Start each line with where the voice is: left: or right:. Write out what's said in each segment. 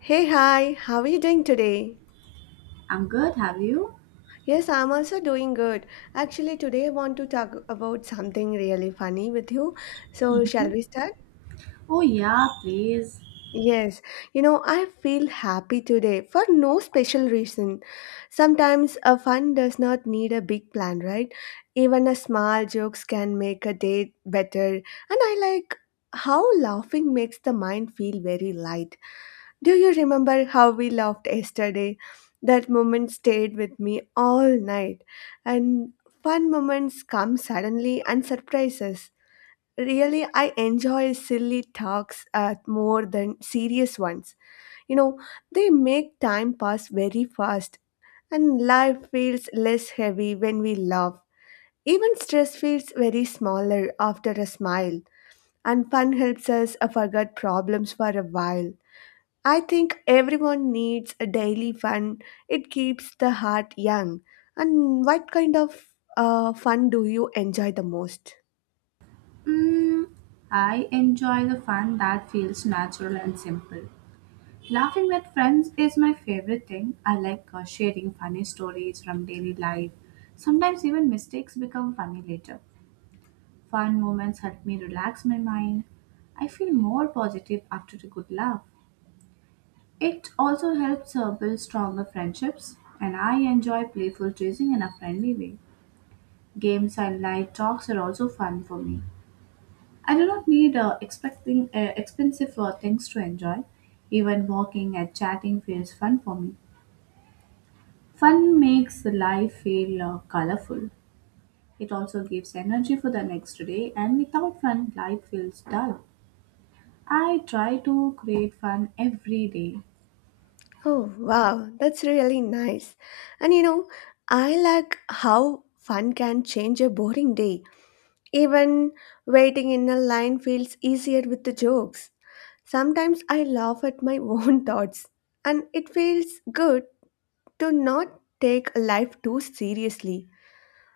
left: Hey, hi, how are you doing today?
right: I'm good, have you?
left: Yes, I'm also doing good. Actually, today I want to talk about something really funny with you. So, shall
right: Mhm.
left: we start?
right: Oh, yeah, please.
left: Yes, you know, I feel happy today for no special reason. Sometimes a fun does not need a big plan, right? Even a small jokes can make a day better. And I like how laughing makes the mind feel very light. Do you remember how we laughed yesterday? That moment stayed with me all night. And fun moments come suddenly and surprises. Really, I enjoy silly talks more than serious ones. You know, they make time pass very fast, and life feels less heavy when we laugh. Even stress feels very smaller after a smile, and fun helps us forget problems for a while. I think everyone needs a daily fun. It keeps the heart young. And what kind of fun do you enjoy the most?
right: Mm, I enjoy the fun that feels natural and simple. Laughing with friends is my favorite thing. I like sharing funny stories from daily life. Sometimes even mistakes become funny later. Fun moments help me relax my mind. I feel more positive after a good laugh. It also helps build stronger friendships, and I enjoy playful teasing in a friendly way. Games and light talks are also fun for me. I do not need expecting expensive things to enjoy. Even walking and chatting feels fun for me. Fun makes the life feel colorful. It also gives energy for the next day, and without fun, life feels dull. I try to create fun every day.
left: Oh, wow, that's really nice. And you know, I like how fun can change a boring day. Even waiting in a line feels easier with the jokes. Sometimes I laugh at my own thoughts, and it feels good to not take life too seriously.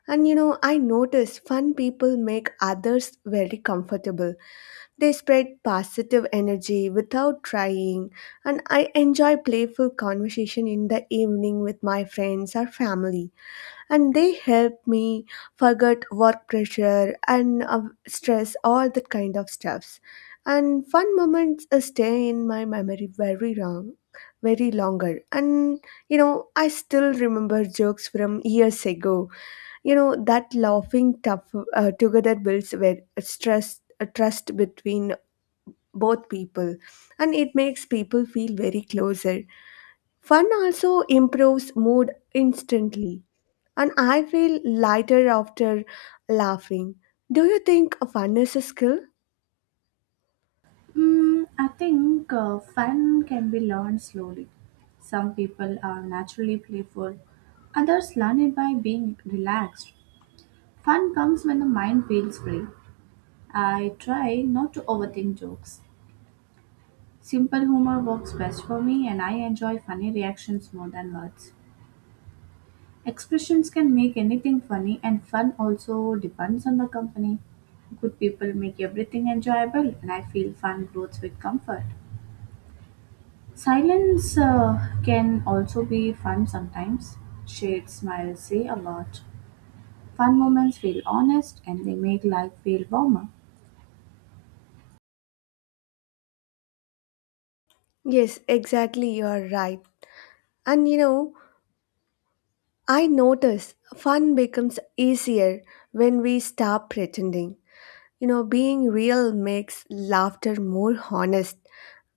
left: And you know, I notice fun people make others very comfortable. They spread positive energy without trying, and I enjoy playful conversation in the evening with my friends or family. And they help me forget work pressure and stress, all that kind of stuffs. And fun moments stay in my memory very long, very longer. And you know, I still remember jokes from years ago you know, that laughing tough, together builds where stress, a trust between both people and it makes people feel very closer. Fun also improves mood instantly and I feel lighter after laughing. Do you think fun is a skill?
right: I think fun can be learned slowly. Some people are naturally playful, others learn it by being relaxed. Fun comes when the mind feels free. I try not to overthink jokes. Simple humor works best for me, and I enjoy funny reactions more than words. Expressions can make anything funny, and fun also depends on the company. Good people make everything enjoyable, and I feel fun grows with comfort. Silence can also be fun sometimes. Shared smiles say a lot. Fun moments feel honest and they make life feel warmer.
left: Yes, exactly, you are right. And you know, I notice fun becomes easier when we stop pretending. You know, being real makes laughter more honest.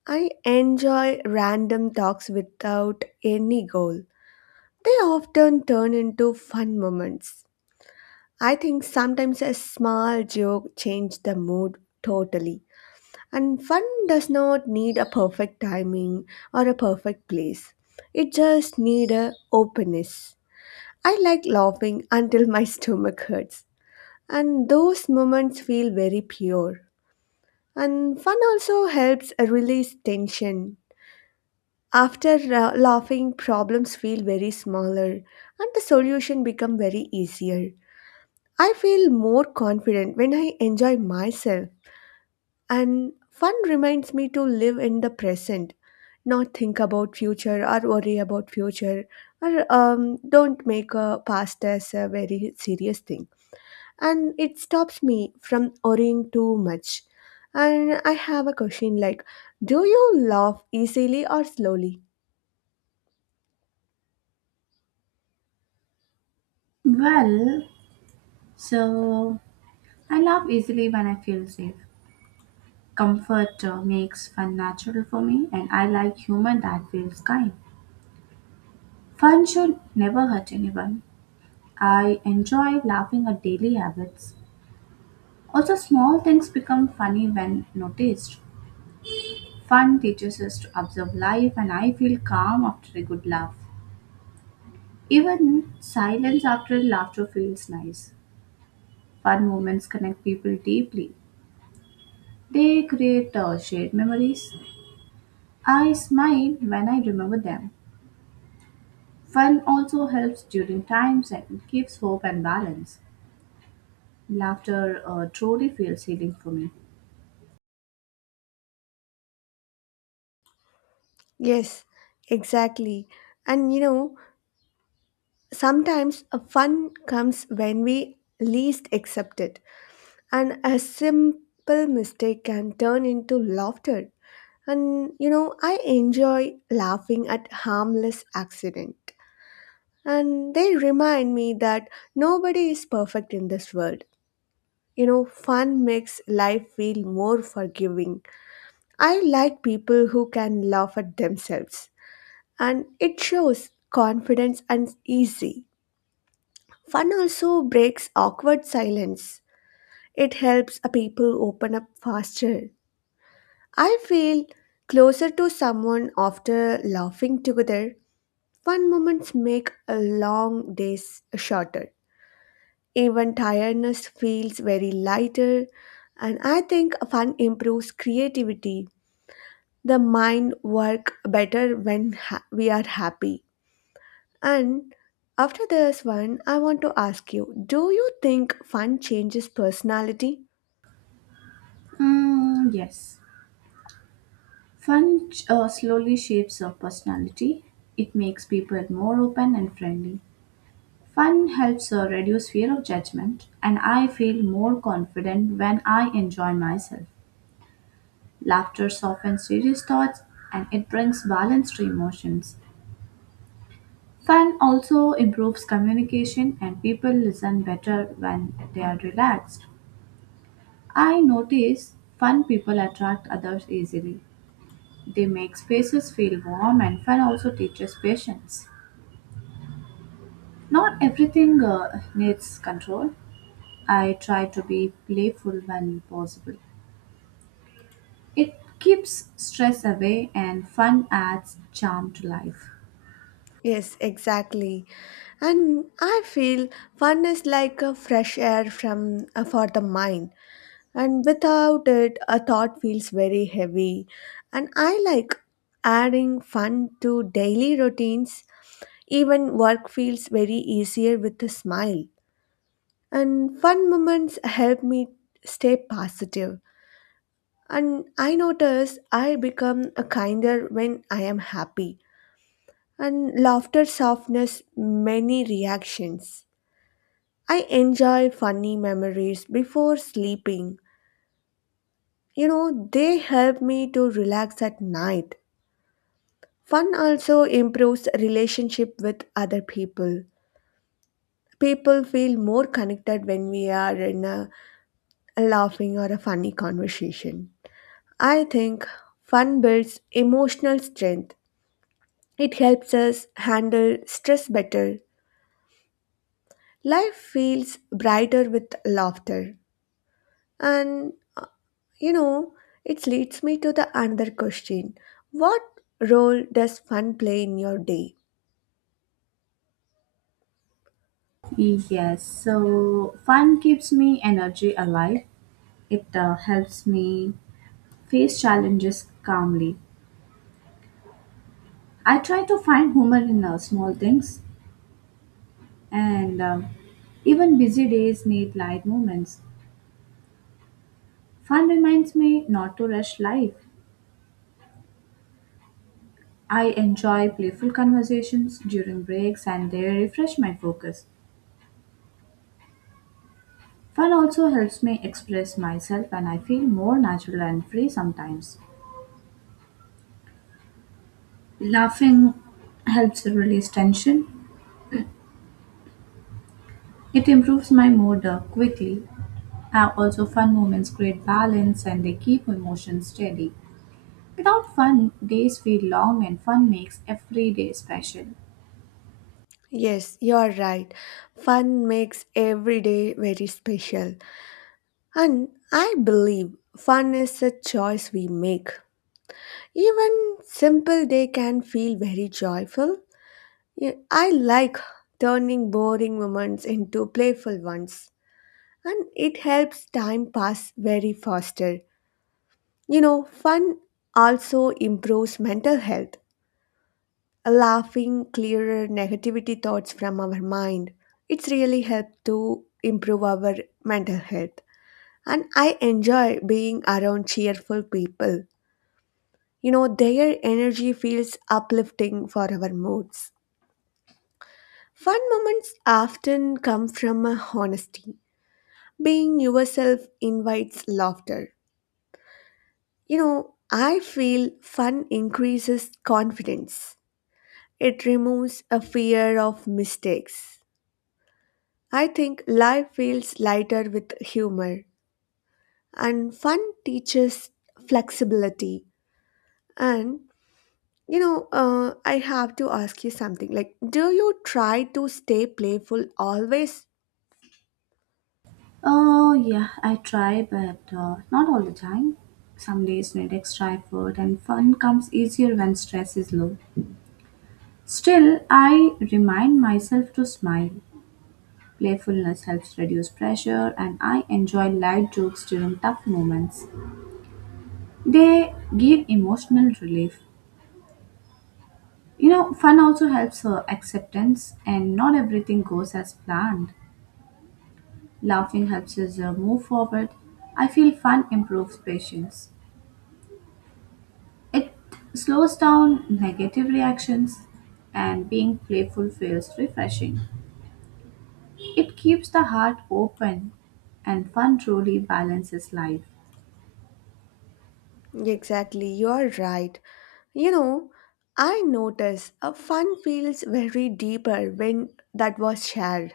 left: I enjoy random talks without any goal. They often turn into fun moments. I think sometimes a small joke changes the mood totally. And fun does not need a perfect timing or a perfect place. It just needs a openness. I like laughing until my stomach hurts. And those moments feel very pure. And fun also helps release tension. After laughing, problems feel very smaller and the solution become very easier. I feel more confident when I enjoy myself and fun reminds me to live in the present, not think about future or worry about future or don't make a past as a very serious thing. And it stops me from worrying too much. And I have a question like, do you laugh easily or slowly?
right: Well, So I laugh easily when I feel safe. Comfort makes fun natural for me, and I like humor that feels kind. Fun should never hurt anyone. I enjoy laughing at daily habits. Also, small things become funny when noticed. Fun teaches us to observe life, and I feel calm after a good laugh. Even silence after laughter feels nice. Fun moments connect people deeply. They create shared memories. I smile when I remember them. Fun also helps during times and gives hope and balance. Laughter truly feels healing for me.
left: Yes, exactly. And you know, sometimes a fun comes when we least accept it, and a simple mistake can turn into laughter. And you know, I enjoy laughing at harmless accident. And they remind me that nobody is perfect in this world. You know, fun makes life feel more forgiving. I like people who can laugh at themselves, and it shows confidence and easy. Fun also breaks awkward silence. It helps a people open up faster. I feel closer to someone after laughing together. Fun moments make a long days shorter. Even tiredness feels very lighter and I think fun improves creativity. The mind work better when we are happy. And after this one, I want to ask you, do you think fun changes personality?
right: Yes. Fun slowly shapes our personality. It makes people more open and friendly. Fun helps reduce fear of judgment, and I feel more confident when I enjoy myself. Laughter softens serious thoughts and it brings balance to emotions. Fun also improves communication and people listen better when they are relaxed. I notice fun people attract others easily. They make spaces feel warm and fun also teaches patience. Not everything needs control. I try to be playful when possible. It keeps stress away and fun adds charm to life.
left: Yes, exactly. And I feel fun is like a fresh air from for the mind. And without it, a thought feels very heavy. And I like adding fun to daily routines. Even work feels very easier with a smile. And fun moments help me stay positive. And I notice I become a kinder when I am happy, and laughter softens many reactions. I enjoy funny memories before sleeping. You know, they help me to relax at night. Fun also improves relationship with other people. People feel more connected when we are in a laughing or a funny conversation. I think fun builds emotional strength. It helps us handle stress better. Life feels brighter with laughter. And you know, it leads me to the another question. What role does fun play in your day?
right: Yes, so fun keeps me energy alive. It helps me face challenges calmly. I try to find humor in small things, and even busy days need light moments. Fun reminds me not to rush life. I enjoy playful conversations during breaks, and they refresh my focus. Fun also helps me express myself, and I feel more natural and free sometimes. Laughing helps release tension. It improves my mood quickly. Also, fun moments create balance and they keep emotions steady. Without fun, days feel long and fun makes every day special.
left: Yes, you are right. Fun makes every day very special. And I believe fun is a choice we make. Even simple day can feel very joyful. Yeah, I like turning boring moments into playful ones, and it helps time pass very faster. You know, fun also improves mental health, laughing clearer negativity thoughts from our mind. It's really helped to improve our mental health. And I enjoy being around cheerful people. You know, their energy feels uplifting for our moods. Fun moments often come from a honesty. Being yourself invites laughter. You know, I feel fun increases confidence. It removes a fear of mistakes. I think life feels lighter with humor. And fun teaches flexibility. And, you know, I have to ask you something. Like, do you try to stay playful always?
right: Oh, yeah, I try, but not all the time. Some days need extra effort, and fun comes easier when stress is low. Still, I remind myself to smile. Playfulness helps reduce pressure, and I enjoy light jokes during tough moments. They give emotional relief. You know, fun also helps her acceptance, and not everything goes as planned. Laughing helps us move forward. I feel fun improves patience. It slows down negative reactions, and being playful feels refreshing. It keeps the heart open, and fun truly balances life.
left: Exactly, you're right. You know, I notice a fun feels very deeper when that was shared.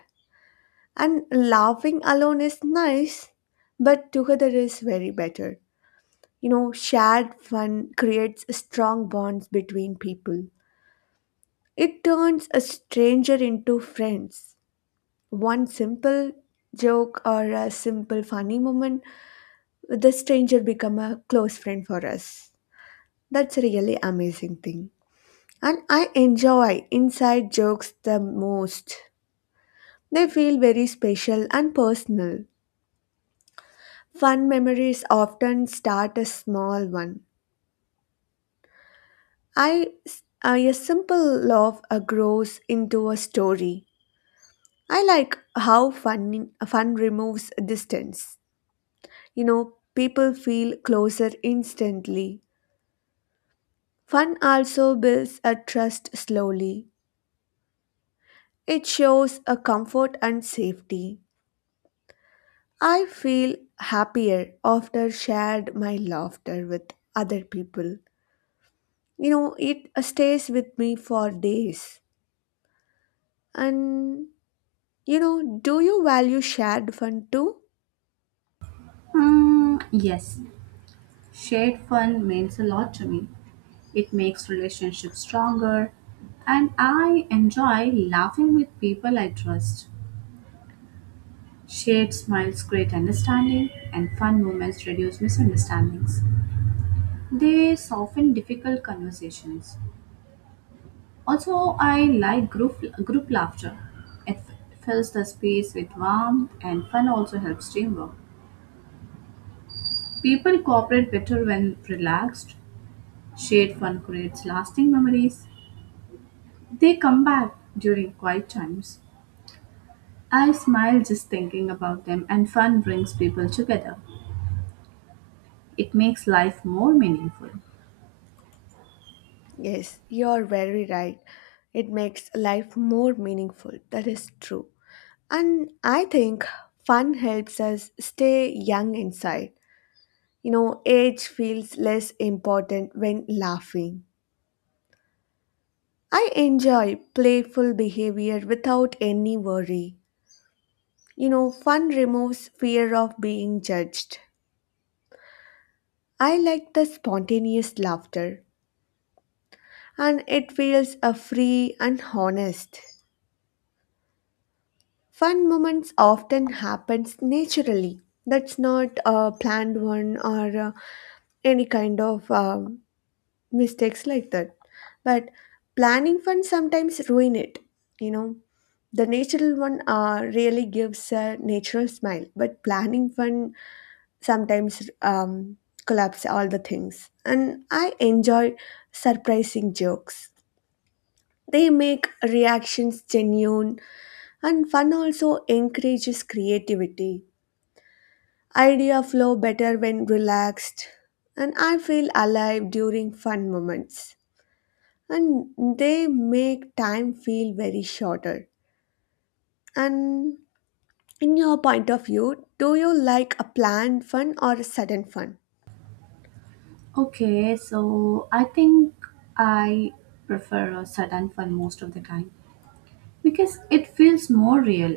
left: And laughing alone is nice, but together is very better. You know, shared fun creates strong bonds between people. It turns a stranger into friends. One simple joke or a simple funny moment, the stranger become a close friend for us. That's a really amazing thing, and I enjoy inside jokes the most. They feel very special and personal. Fun memories often start as small one. I a simple laugh grows into a story. I like how fun removes distance. You know, people feel closer instantly. Fun also builds a trust slowly. It shows a comfort and safety. I feel happier after shared my laughter with other people. You know, it stays with me for days. And you know, do you value shared fun too?
right: Hmm, yes. Shared fun means a lot to me. It makes relationships stronger, and I enjoy laughing with people I trust. Shared smiles create understanding, and fun moments reduce misunderstandings. They soften difficult conversations. Also, I like group laughter. It fills the space with warmth, and fun also helps teamwork. People cooperate better when relaxed. Shared fun creates lasting memories. They come back during quiet times. I smile just thinking about them, and fun brings people together. It makes life more meaningful.
left: Yes, you're very right. It makes life more meaningful. That is true. And I think fun helps us stay young inside. You know, age feels less important when laughing. I enjoy playful behavior without any worry. You know, fun removes fear of being judged. I like the spontaneous laughter, and it feels a free and honest. Fun moments often happens naturally. That's not a planned one or any kind of mistakes like that. But planning fun sometimes ruin it. You know, the natural one really gives a natural smile, but planning fun sometimes collapse all the things. And I enjoy surprising jokes. They make reactions genuine, and fun also encourages creativity. Idea flow better when relaxed, and I feel alive during fun moments, and they make time feel very shorter. And in your point of view, do you like a planned fun or a sudden fun?
right: Okay, so I think I prefer a sudden fun most of the time because it feels more real.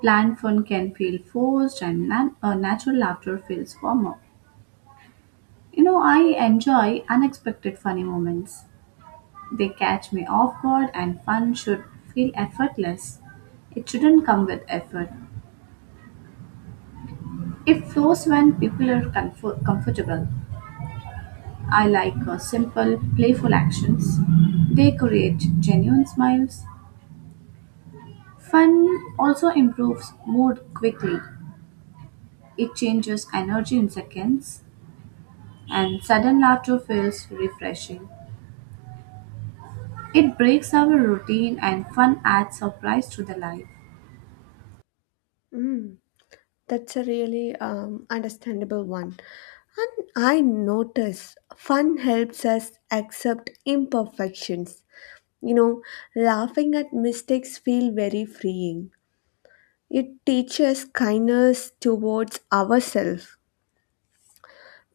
right: Planned fun can feel forced, and natural laughter feels warmer. You know, I enjoy unexpected funny moments. They catch me off guard, and fun should feel effortless. It shouldn't come with effort. It flows when people are comfortable. I like simple, playful actions. They create genuine smiles. Fun also improves mood quickly. It changes energy in seconds, and sudden laughter feels refreshing. It breaks our routine, and fun adds surprise to the life.
left: Hmm, that's a really understandable one. And I notice fun helps us accept imperfections. You know, laughing at mistakes feel very freeing. It teaches kindness towards ourselves.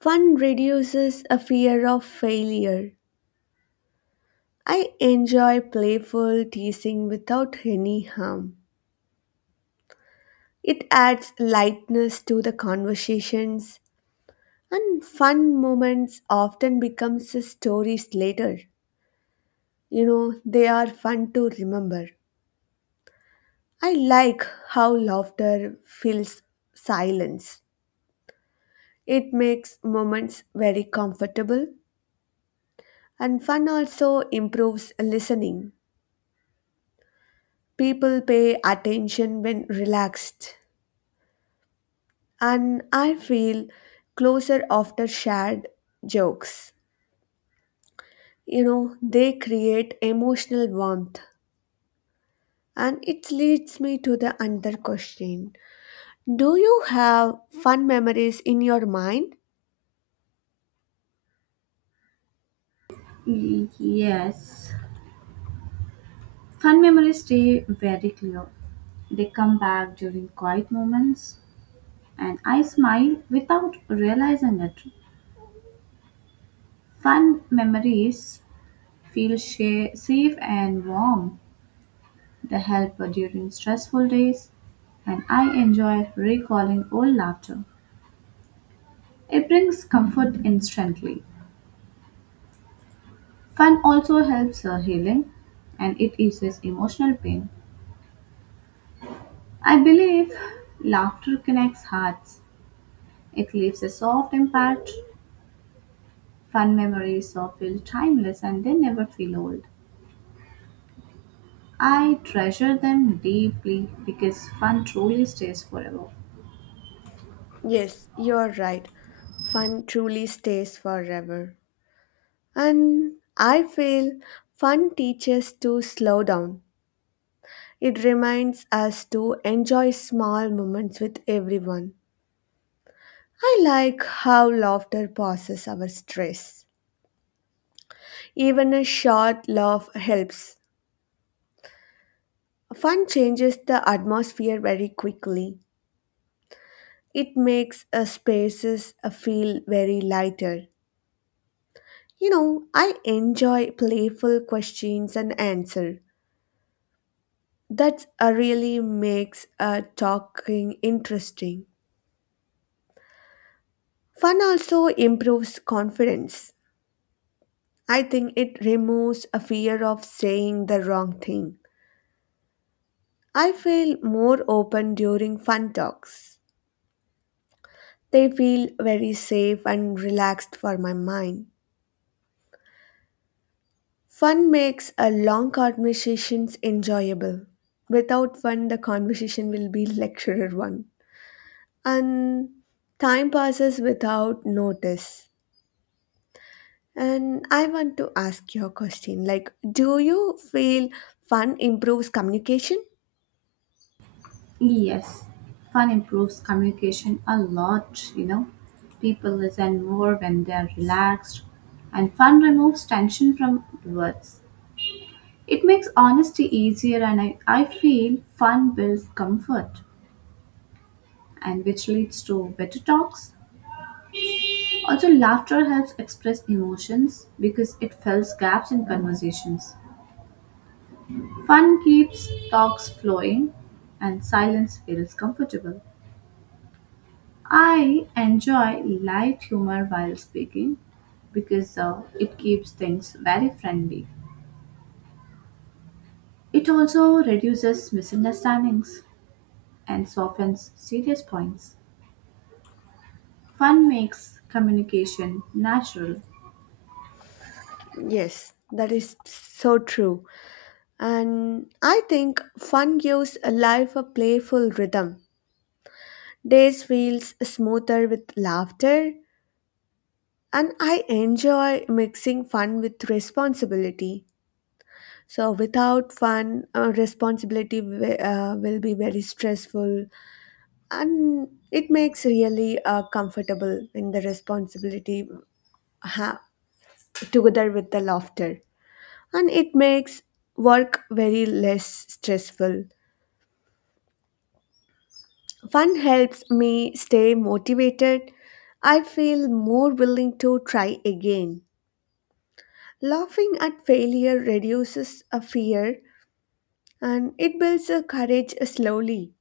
left: Fun reduces a fear of failure. I enjoy playful teasing without any harm. It adds lightness to the conversations, and fun moments often becomes stories later. You know, they are fun to remember. I like how laughter fills silence. It makes moments very comfortable, and fun also improves listening. People pay attention when relaxed, and I feel closer after shared jokes. You know, they create emotional warmth, and it leads me to the another question. Do you have fun memories in your mind?
right: Yes. Fun memories stay very clear. They come back during quiet moments, and I smile without realizing it. Fun memories feel safe and warm. They help during stressful days, and I enjoy recalling old laughter. It brings comfort instantly. Fun also helps healing and it eases emotional pain. I believe laughter connects hearts. It leaves a soft impact. Fun memories so feel timeless and they never feel old. I treasure them deeply because fun truly stays forever.
left: Yes, you're right. Fun truly stays forever. And I feel fun teaches to slow down. It reminds us to enjoy small moments with everyone. I like how laughter passes our stress. Even a short laugh helps. Fun changes the atmosphere very quickly. It makes a spaces feel very lighter. You know, I enjoy playful questions and answer. That really makes talking interesting. Fun also improves confidence. I think it removes a fear of saying the wrong thing. I feel more open during fun talks. They feel very safe and relaxed for my mind. Fun makes a long conversations enjoyable. Without fun, the conversation will be lecturer one. And time passes without notice. And I want to ask you a question like, do you feel fun improves communication?
right: Yes, fun improves communication a lot, you know. People listen more when they are relaxed, and fun removes tension from words. It makes honesty easier, and I feel fun builds comfort, and which leads to better talks. Also, laughter helps express emotions because it fills gaps in conversations. Fun keeps talks flowing and silence feels comfortable. I enjoy light humor while speaking because it keeps things very friendly. It also reduces misunderstandings and softens serious points. Fun makes communication natural.
left: Yes, that is so true. And I think fun gives life a playful rhythm. Days feels smoother with laughter, and I enjoy mixing fun with responsibility. So without fun, responsibility will be very stressful, and it makes really comfortable in the responsibility ha- together with the laughter, and it makes work very less stressful. Fun helps me stay motivated. I feel more willing to try again. Laughing at failure reduces a fear and it builds a courage slowly.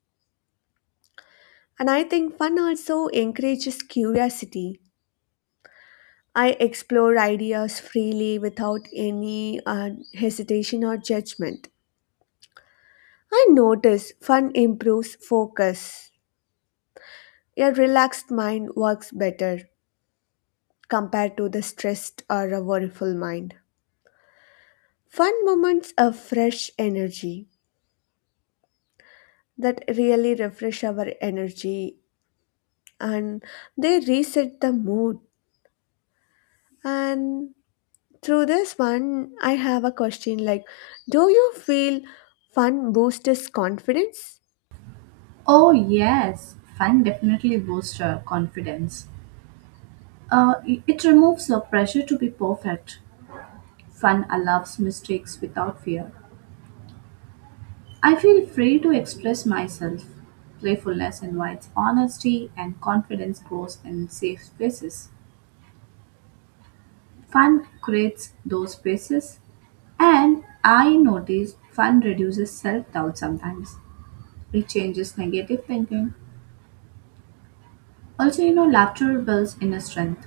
left: And I think fun also encourages curiosity. I explore ideas freely without any hesitation or judgment. I notice fun improves focus. A relaxed mind works better compared to the stressed or a worryful mind. Fun moments of fresh energy that really refresh our energy and they reset the mood. And through this one, I have a question like, do you feel fun boosts confidence?
right: Oh, yes, fun definitely boosts our confidence. It removes the pressure to be perfect. Fun allows mistakes without fear. I feel free to express myself. Playfulness invites honesty, and confidence grows in safe spaces. Fun creates those spaces, and I notice fun reduces self doubt sometimes. It changes negative thinking. Also, you know, laughter builds inner strength.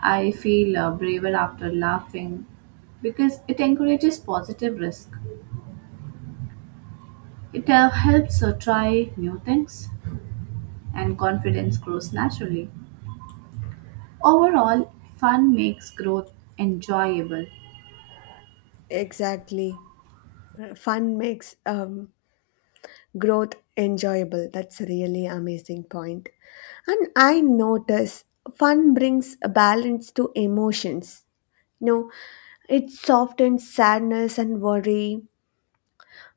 right: I feel braver after laughing because it encourages positive risk. It helps try new things and confidence grows naturally. Overall, fun makes growth enjoyable.
left: Exactly. Fun makes growth enjoyable. That's a really amazing point. And I notice fun brings a balance to emotions. You know, it softens sadness and worry.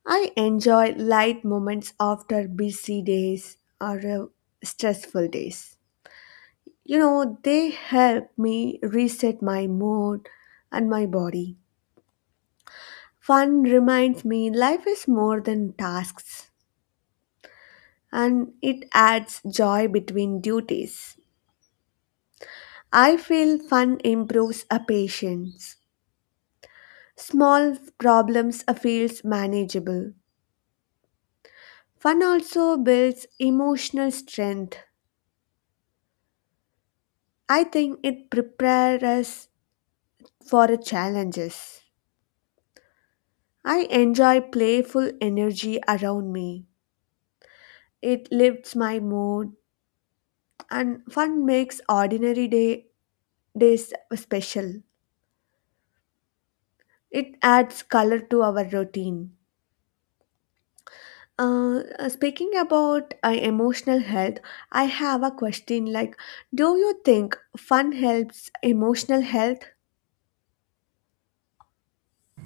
left: I enjoy light moments after busy days or stressful days. You know, they help me reset my mood and my body. Fun reminds me life is more than tasks and it adds joy between duties. I feel fun improves a patience. Small problems feels manageable. Fun also builds emotional strength. I think it prepares us for challenges. I enjoy playful energy around me. It lifts my mood and fun makes ordinary days special. It adds color to our routine. Speaking about emotional health, I have a question like, do you think fun helps emotional health?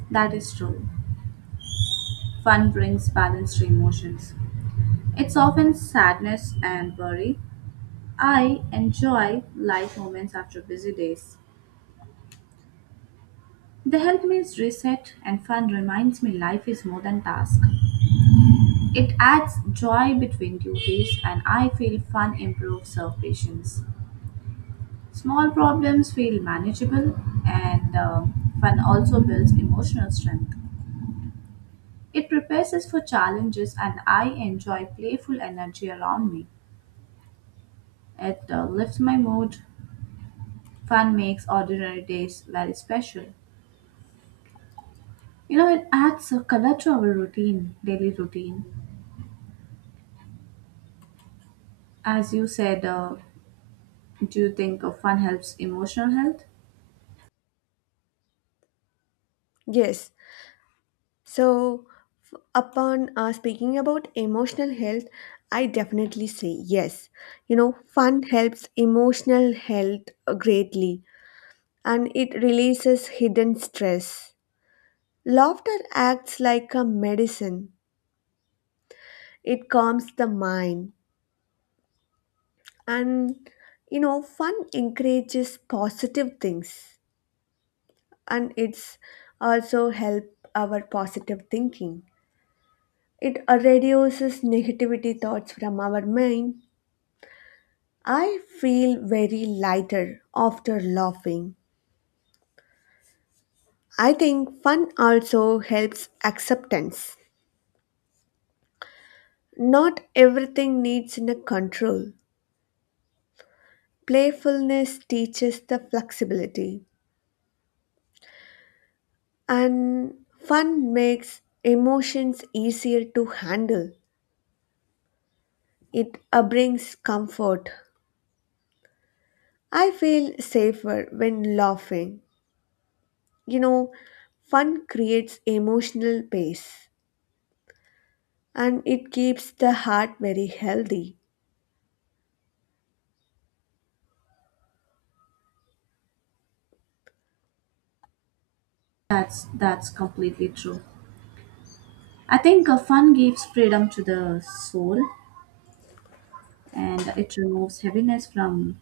right: That is true. Fun brings balance to emotions. It's often sadness and worry. I enjoy light moments after busy days. They help me reset and fun reminds me life is more than task. It adds joy between duties and I feel fun improves our patience. Small problems feel manageable, and fun also builds emotional strength. It prepares us for challenges, and I enjoy playful energy around me. It lifts my mood. Fun makes ordinary days very special. You know, it adds a color to our routine, daily routine. As you said, do you think fun helps emotional health?
left: Yes. So upon speaking about emotional health, I definitely say yes. You know, fun helps emotional health greatly, and it releases hidden stress. Laughter acts like a medicine. It calms the mind. And you know, fun encourages positive things, and it's also help our positive thinking. It reduces negativity thoughts from our mind. I feel very lighter after laughing. I think fun also helps acceptance. Not everything needs in a control. Playfulness teaches the flexibility, and fun makes emotions easier to handle. It brings comfort. I feel safer when laughing. You know, fun creates emotional pace and it keeps the heart very healthy.
right: That's completely true. I think fun gives freedom to the soul and it removes heaviness from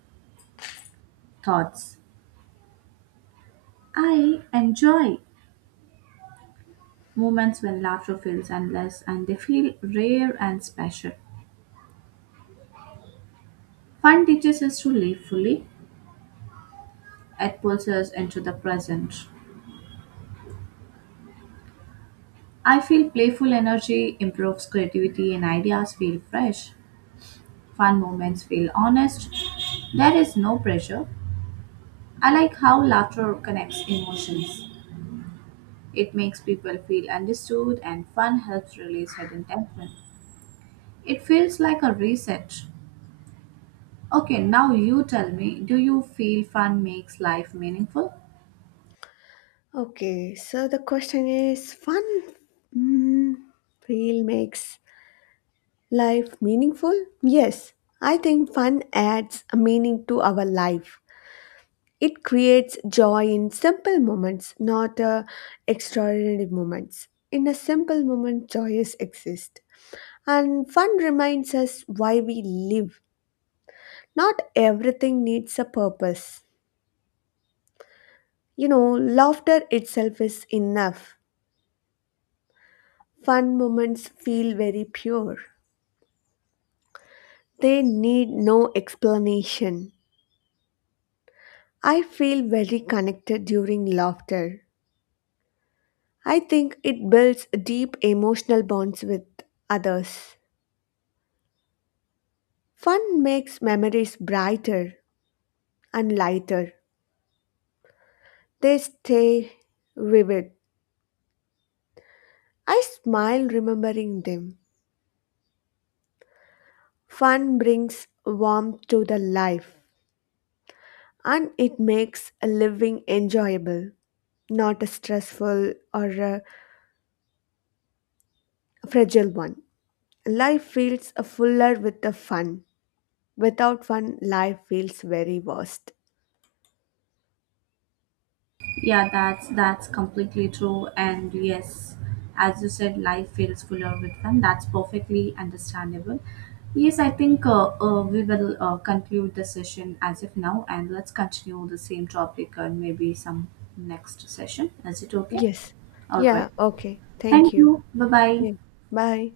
right: thoughts. I enjoy moments when laughter feels endless and they feel rare and special. Fun teaches us to live fully, it pulls us into the present. I feel playful energy improves creativity and ideas feel fresh. Fun moments feel honest. There is no pressure. I like how laughter connects emotions. It makes people feel understood and fun helps release hidden tension. It feels like a reset. Okay, now you tell me, do you feel fun makes life meaningful?
left: Okay, so the question is fun, mm, feel makes life meaningful? Yes, I think fun adds a meaning to our life. It creates joy in simple moments, not extraordinary moments. In a simple moment, joys exist. And fun reminds us why we live. Not everything needs a purpose. You know, laughter itself is enough. Fun moments feel very pure. They need no explanation. I feel very connected during laughter. I think it builds deep emotional bonds with others. Fun makes memories brighter and lighter. They stay vivid. I smile remembering them. Fun brings warmth to the life and it makes a living enjoyable, not a stressful or a fragile one. Life feels a fuller with the fun. Without fun, life feels very worst.
right: Yeah, that's completely true and yes, as you said life feels fuller with fun. That's perfectly understandable. Yes, I think we will conclude the session as of now and let's continue the same topic and maybe some next session. Is it okay?
left: Yes.
right: All right.
left: Yeah, okay. Thank
right: Thank
left: you.
right: you. Bye-bye.
left: Yeah. Bye.